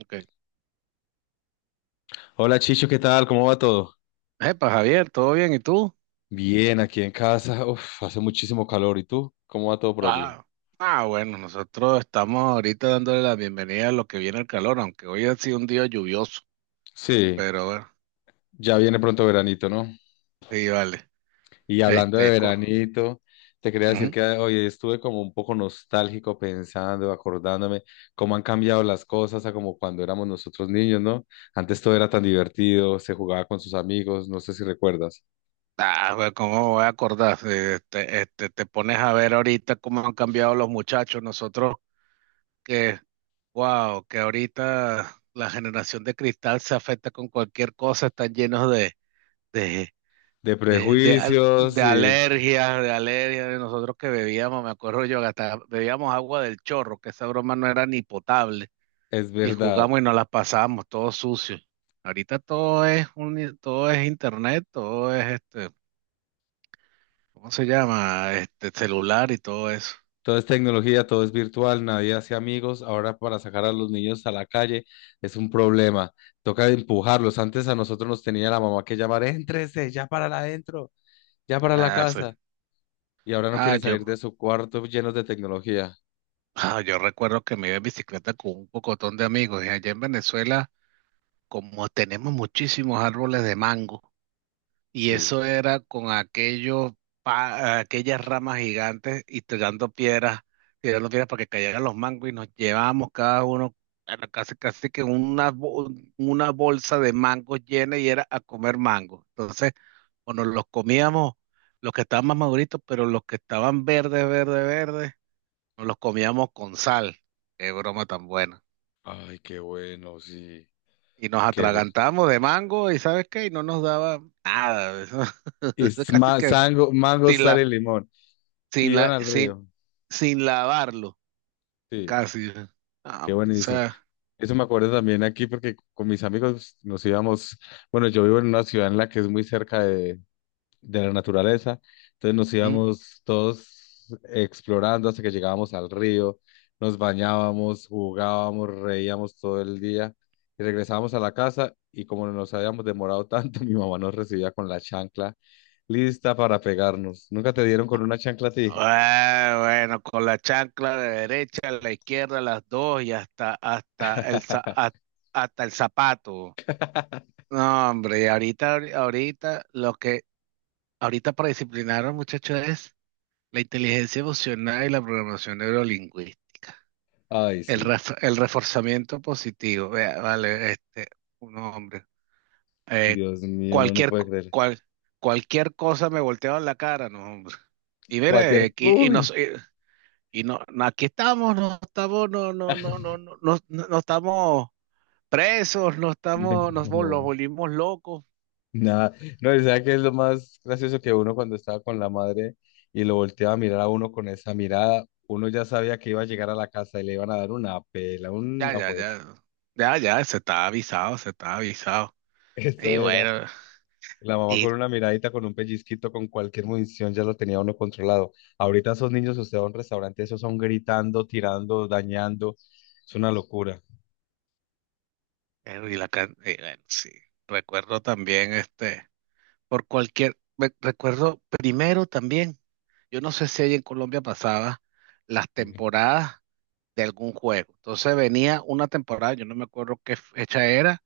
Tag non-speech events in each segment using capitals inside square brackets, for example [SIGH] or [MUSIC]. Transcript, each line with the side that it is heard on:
right: Okay.
left: Hola Chicho, ¿qué tal? ¿Cómo va todo?
right: Epa, Javier, ¿todo bien? ¿Y tú?
left: Bien, aquí en casa. Uf, hace muchísimo calor. ¿Y tú? ¿Cómo va todo por allí?
right: Ah, bueno, nosotros estamos ahorita dándole la bienvenida a lo que viene el calor, aunque hoy ha sido un día lluvioso,
left: Sí,
right: pero bueno,
left: ya viene pronto veranito, ¿no?
right: sí, vale.
left: Y hablando de
right: Este, co-
left: veranito, te quería decir
right: ujú.
left: que hoy estuve como un poco nostálgico pensando, acordándome cómo han cambiado las cosas a como cuando éramos nosotros niños, ¿no? Antes todo era tan divertido, se jugaba con sus amigos, no sé si recuerdas.
right: Ah, bueno, ¿cómo me voy a acordar? Te pones a ver ahorita cómo han cambiado los muchachos. Nosotros que, wow, que ahorita la generación de cristal se afecta con cualquier cosa, están llenos de,
left: De prejuicios, sí,
right: De alergias, de nosotros que bebíamos, me acuerdo yo, que hasta bebíamos agua del chorro, que esa broma no era ni potable,
left: es
right: y
left: verdad.
right: jugamos y nos las pasábamos todo sucio. Ahorita todo es internet, todo es ¿cómo se llama? Este celular y todo eso.
left: Todo es tecnología, todo es virtual, nadie hace amigos. Ahora para sacar a los niños a la calle es un problema. Toca empujarlos. Antes a nosotros nos tenía la mamá que llamar, éntrese, ya para adentro, ya para la
right: Ah, sí.
left: casa. Y ahora no
right: Ah,
left: quieren
right: yo,
left: salir de su cuarto llenos de tecnología.
right: [LAUGHS] ah, yo recuerdo que me iba en bicicleta con un pocotón de amigos, y allá en Venezuela, como tenemos muchísimos árboles de mango. Y
left: Sí.
right: eso era con aquellos, pa- Aquellas ramas gigantes y tirando piedras para que cayeran los mangos y nos llevábamos cada uno era casi, casi que una, bo- una bolsa de mangos llena y era a comer mangos. Entonces, o nos los comíamos los que estaban más maduritos, pero los que estaban verdes, verdes, verdes, nos los comíamos con sal. Qué broma tan buena.
left: Ay, qué bueno, sí.
right: Y nos
left: Qué rico.
right: atragantábamos de mango y ¿sabes qué? Y no nos daba nada. [LAUGHS] eso
left: Y es
right: casi que...
left: mango,
right: Si
left: sal
right: la,
left: y limón. Y
right: sin
left: iban
right: la,
left: al
right: sin,
left: río.
right: sin lavarlo,
left: Sí,
right: casi. Ah,
left: qué
right: hombre, o
left: buenísimo.
right: sea,
left: Eso me acuerdo también aquí porque con mis amigos nos íbamos, bueno, yo vivo en una ciudad en la que es muy cerca de la naturaleza. Entonces nos
right: ¿Mm?
left: íbamos todos explorando hasta que llegábamos al río, nos bañábamos, jugábamos, reíamos todo el día y regresábamos a la casa y como nos habíamos demorado tanto, [LAUGHS] mi mamá nos recibía con la chancla lista para pegarnos. ¿Nunca te dieron con una chancla a ti?
right: Ah, bueno, con la chancla de derecha, a la izquierda, las dos y hasta
left: [LAUGHS]
right: hasta el zapato. No, hombre, ahorita para disciplinar a los muchachos es la inteligencia emocional y la programación neurolingüística.
left: Ay,
right: El,
left: sí.
right: ref- el reforzamiento positivo. Vea, vale, un hombre. Eh,
left: Dios mío, no lo
right: cualquier,
left: puede
right: co-
left: creer.
right: cual, Cualquier cosa me volteaban la cara, no, [LAUGHS] hombre. Y mira,
left: Cualquier...
right: que- y,
left: Uy.
right: nos, Y no, no, aquí estamos, no, no, no,
left: [LAUGHS]
right: no, no, no, no- no estamos presos, no estamos, nos, vol- nos
left: No.
right: volvimos locos.
left: Nada, no, y ¿sabe qué es lo más gracioso que uno cuando estaba con la madre y lo volteaba a mirar a uno con esa mirada? Uno ya sabía que iba a llegar a la casa y le iban a dar una pela,
right: Ya,
left: una
right: ya,
left: jueza.
right: ya, ya, se está avisado, se está avisado.
left: [LAUGHS] Eso
right: Y
left: era.
right: bueno,
left: La mamá
right: y,
left: con una miradita, con un pellizquito, con cualquier munición ya lo tenía uno controlado. Ahorita esos niños, usted va a un restaurante, esos son gritando, tirando, dañando. Es una locura.
right: y la, can- y bueno, sí, recuerdo también recuerdo primero también. Yo no sé si ahí en Colombia pasaba las
left: Sí,
right: temporadas de algún juego. Entonces venía una temporada, yo no me acuerdo qué fecha era,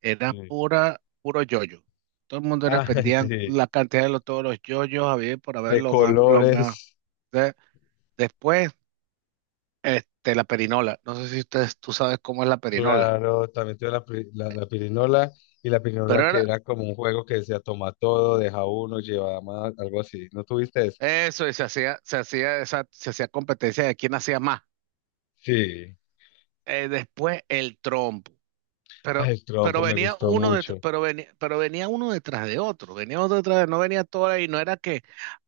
right: era
left: sí.
right: puro yoyo. Todo el mundo era
left: [LAUGHS] Ay,
right: pendían
left: sí,
right: la cantidad de los, todos los yoyos, había por haber
left: de
right: los más, los más.
left: colores.
right: De- Después, este, la perinola. No sé si ustedes, tú sabes cómo es la perinola.
left: Claro, también tuve la pirinola y la
right: Pero
left: pirinola que
right: era
left: era como un juego que decía toma todo, deja uno, lleva más, algo así. ¿No tuviste eso?
right: eso, y se hacía competencia de quién hacía más.
left: Sí.
right: Después el trompo.
left: Ay,
right: Pero,
left: el trompo me gustó mucho.
right: pero venía uno detrás de otro, venía otro detrás de, no venía todo y no era que,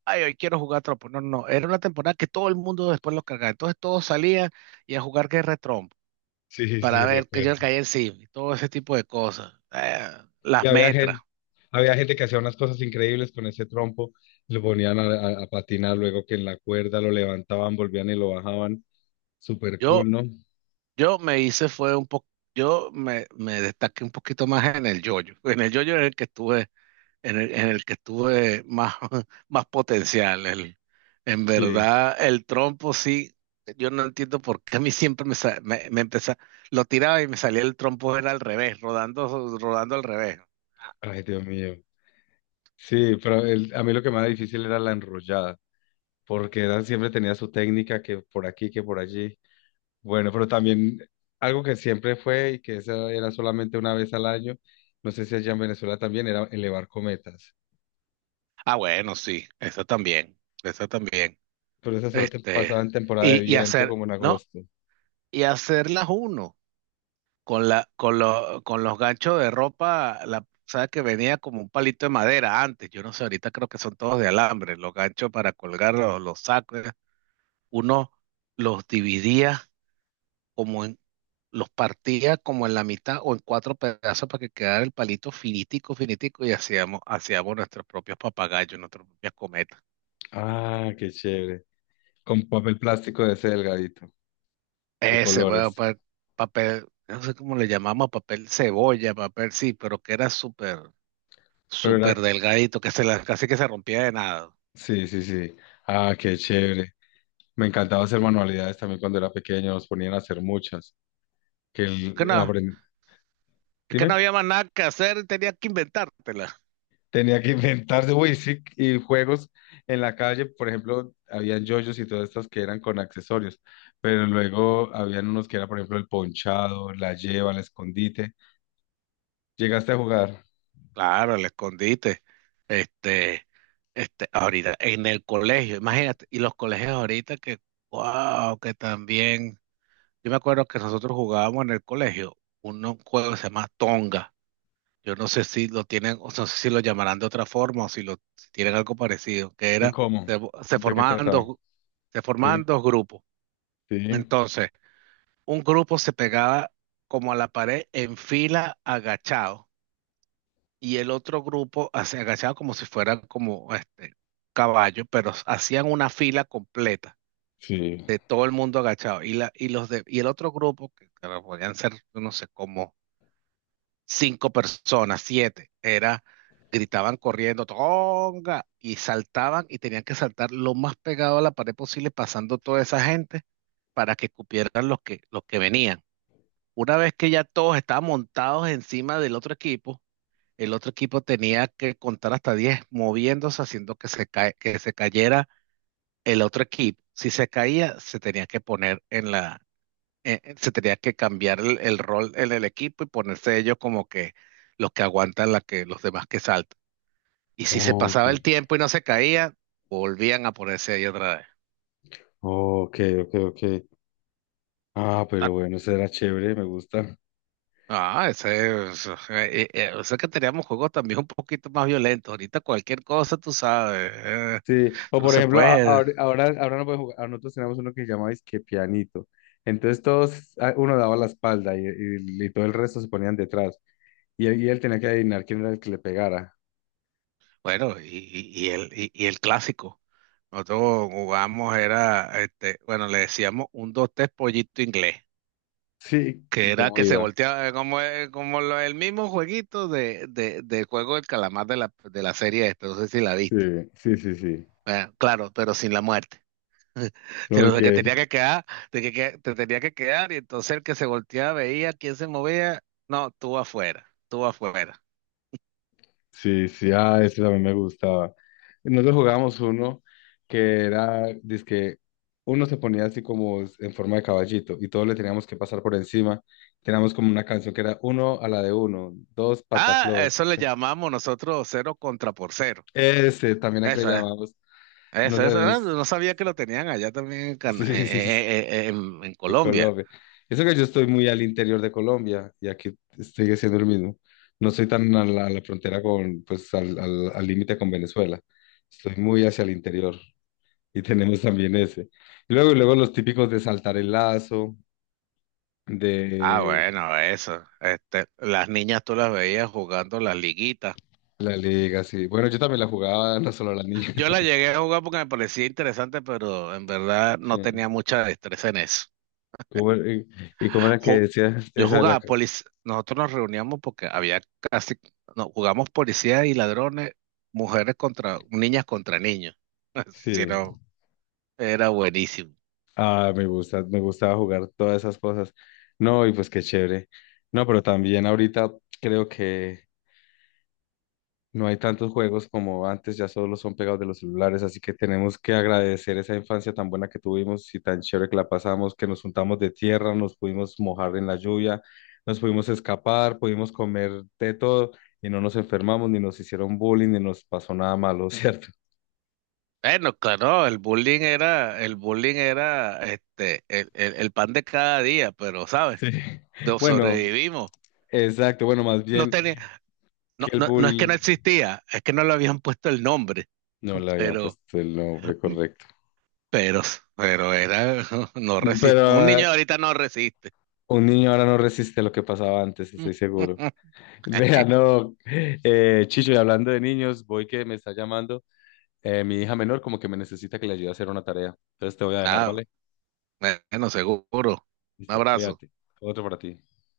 right: ay, hoy quiero jugar trompo. No, no, no, era una temporada que todo el mundo después lo cargaba. Entonces todos salían y a jugar guerra de trompo
left: Sí, sí,
right: para ver que yo
left: recuerdo.
right: le caía encima y todo ese tipo de cosas.
left: Y
right: Las
left: había
right: metras.
left: gente, Había gente que hacía unas cosas increíbles con ese trompo, lo ponían a, a patinar, luego que en la cuerda lo levantaban, volvían y lo bajaban. Súper cool,
right: Yo,
left: ¿no?
right: yo me hice fue un poco, yo me destaqué un poquito más en el yoyo. En el yoyo es el que estuve en el que estuve más, [LAUGHS] más potencial. En
left: Sí.
right: verdad, el trompo sí, yo no entiendo por qué a mí siempre me lo tiraba y me salía el trompo era al revés, rodando, rodando al revés.
left: Ay, Dios mío. Sí, pero a mí lo que más difícil era la enrollada, porque Dan siempre tenía su técnica que por aquí, que por allí. Bueno, pero también algo que siempre fue y que esa era solamente una vez al año, no sé si allá en Venezuela también, era elevar cometas.
right: Ah, bueno, sí, eso también, eso también.
left: Pero esa solo te
right: Este,
left: pasaba en temporada de
right: y
left: viento,
right: hacer,
left: como en
right: no,
left: agosto.
right: Y hacerlas uno, con los ganchos de ropa, la, sabes que venía como un palito de madera antes, yo no sé, ahorita creo que son todos de alambre, los ganchos para colgar los sacos. Uno los dividía como en, los partía como en la mitad o en cuatro pedazos para que quedara el palito finitico, finitico y hacíamos, hacíamos nuestros propios papagayos, nuestras propias cometas.
left: Ah, qué chévere. Con papel plástico de ese delgadito, de
right: Ese, bueno,
left: colores.
right: pa- Papel, no sé cómo le llamamos, papel cebolla, papel sí, pero que era súper
left: Pero
right: súper
left: era,
right: delgadito, que casi que se rompía de nada.
left: sí, sí, sí. Ah, qué chévere. Me encantaba hacer manualidades también cuando era pequeño, nos ponían a hacer muchas. Que
right: Es
left: el,
right: que no,
left: aprend-
right: es que no
left: Dime.
right: había más nada que hacer, y tenía que inventártela.
left: Tenía que inventarse, uy, sí, y juegos en la calle, por ejemplo, habían yoyos y todas estas que eran con accesorios, pero luego habían unos que era, por ejemplo, el ponchado, la lleva, el escondite. ¿Llegaste a jugar?
right: Claro, el escondite. Este, ahorita, en el colegio, imagínate, y los colegios ahorita wow, que también. Yo me acuerdo que nosotros jugábamos en el colegio un juego que se llama Tonga. Yo no sé si lo tienen, o sea, no sé si lo llamarán de otra forma o si lo si tienen algo parecido, que
left: ¿Y
right: era,
left: cómo?
right: se, se
left: ¿De qué
right: formaban
left: trataba?
right: dos, se
left: Sí,
right: formaban dos grupos.
left: sí,
right: Entonces, un grupo se pegaba como a la pared en fila agachado y el otro grupo hacía- agachado como si fuera como este caballo, pero hacían una fila completa
left: sí.
right: de todo el mundo agachado y la y los de y el otro grupo que claro, podían ser no sé como cinco personas, siete, era gritaban corriendo tonga y saltaban y tenían que saltar lo más pegado a la pared posible pasando toda esa gente para que cupieran los que venían. Una vez que ya todos estaban montados encima del otro equipo, el otro equipo tenía que contar hasta 10 moviéndose, haciendo que se cayera el otro equipo. Si se caía, se tenía que poner en se tenía que cambiar el rol en el equipo y ponerse ellos como que los que aguantan la que, los demás que saltan. Y si se
left: Ok,
right: pasaba el tiempo y no se caía, volvían a ponerse ahí otra vez.
left: ok, ok, ok. Ah, pero bueno, eso era chévere, me gusta.
right: O sea que teníamos juegos también un poquito más violentos. Ahorita cualquier cosa, tú sabes,
left: Sí, o
right: eso no
left: por
right: se
left: ejemplo,
right: puede.
left: ahora no puede jugar, ahora nosotros tenemos uno que se llama que pianito. Entonces todos, ah, uno daba la espalda y todo el resto se ponían detrás. Y él tenía que adivinar quién era el que le pegara. [LAUGHS]
right: Bueno, y el clásico. Nosotros jugamos, era, este, bueno, le decíamos un, dos, tres pollito inglés,
left: Sí,
right: que
left: y
right: era
left: cómo
right: que se
left: iba.
right: volteaba como, el mismo jueguito del juego del calamar de de la serie esta, no sé si la
left: Sí,
right: viste.
left: sí, sí, sí.
right: Bueno, claro, pero sin la muerte. [LAUGHS] Pero
left: Ok.
right: de que tenía que quedar, de que- Te tenía que quedar, y entonces el que se volteaba veía quién se movía. No, tú afuera, tú afuera.
left: Sí, sí, ah, ese también me gustaba. Nosotros jugábamos uno que era, dizque, uno se ponía así como en forma de caballito y todos le teníamos que pasar por encima. Teníamos como una canción que era uno a la de uno, dos
right: Ah,
left: pataclos,
right: eso le
left: tres.
right: llamamos nosotros cero contra por cero.
left: Ese también a que le
right: Eso es,
left: llamamos. Nosotros
right: Eso. Ah,
left: sabemos.
right: No sabía que lo tenían allá también
left: Sí, [LAUGHS] sí, sí, sí,
right: En
left: en
right: Colombia.
left: Colombia. Eso que yo estoy muy al interior de Colombia y aquí sigue siendo el mismo. No estoy tan a a la frontera con, pues, al límite con Venezuela. Estoy muy hacia el interior. Y tenemos también ese. Y luego los típicos de saltar el lazo,
right: Ah,
left: de
right: bueno, eso. Este, las niñas tú las veías jugando las liguitas.
left: la liga, sí. Bueno, yo también la jugaba, [LAUGHS] no solo las niñas.
right: Yo las
left: [LAUGHS]
right: llegué a jugar porque me parecía interesante, pero en verdad no
left: Sí.
right: tenía mucha destreza en eso.
left: ¿Cómo era- y, ¿y cómo era que
right: Ju-
left: decías
right: Yo
left: esa de la...
right: jugaba
left: ca-
right: policía, nosotros nos reuníamos porque había casi, no, jugamos policía y ladrones, niñas contra niños,
left: Sí.
right: sino era buenísimo.
left: Ah, me gusta, me gustaba jugar todas esas cosas. No, y pues qué chévere. No, pero también ahorita creo que no hay tantos juegos como antes, ya solo son pegados de los celulares, así que tenemos que agradecer esa infancia tan buena que tuvimos y tan chévere que la pasamos, que nos juntamos de tierra, nos pudimos mojar en la lluvia, nos pudimos escapar, pudimos comer de todo y no nos enfermamos, ni nos hicieron bullying, ni nos pasó nada malo, ¿cierto?
right: Bueno, claro, el bullying era el pan de cada día, pero ¿sabes?
left: Sí. [LAUGHS]
right: Lo
left: Bueno,
right: sobrevivimos.
left: exacto, bueno, más
right: No
left: bien
right: tenía,
left: que el
right: no, no
left: bull
right: es que no existía, es que no le habían puesto el nombre,
left: no le habían
right: pero,
left: puesto el nombre correcto.
right: pero, pero era, [LAUGHS] no resiste, un
left: Pero
right: niño
left: eh,
right: de ahorita no resiste.
left: un niño ahora no resiste lo que pasaba antes, estoy seguro.
right: [LAUGHS]
left: Vea, no, Chicho, y hablando de niños, voy que me está llamando mi hija menor, como que me necesita que le ayude a hacer una tarea. Entonces te voy a dejar,
right: Ah,
left: ¿vale?
right: bueno, seguro. Un
left: Listo,
right: abrazo.
left: cuídate. Otro para ti.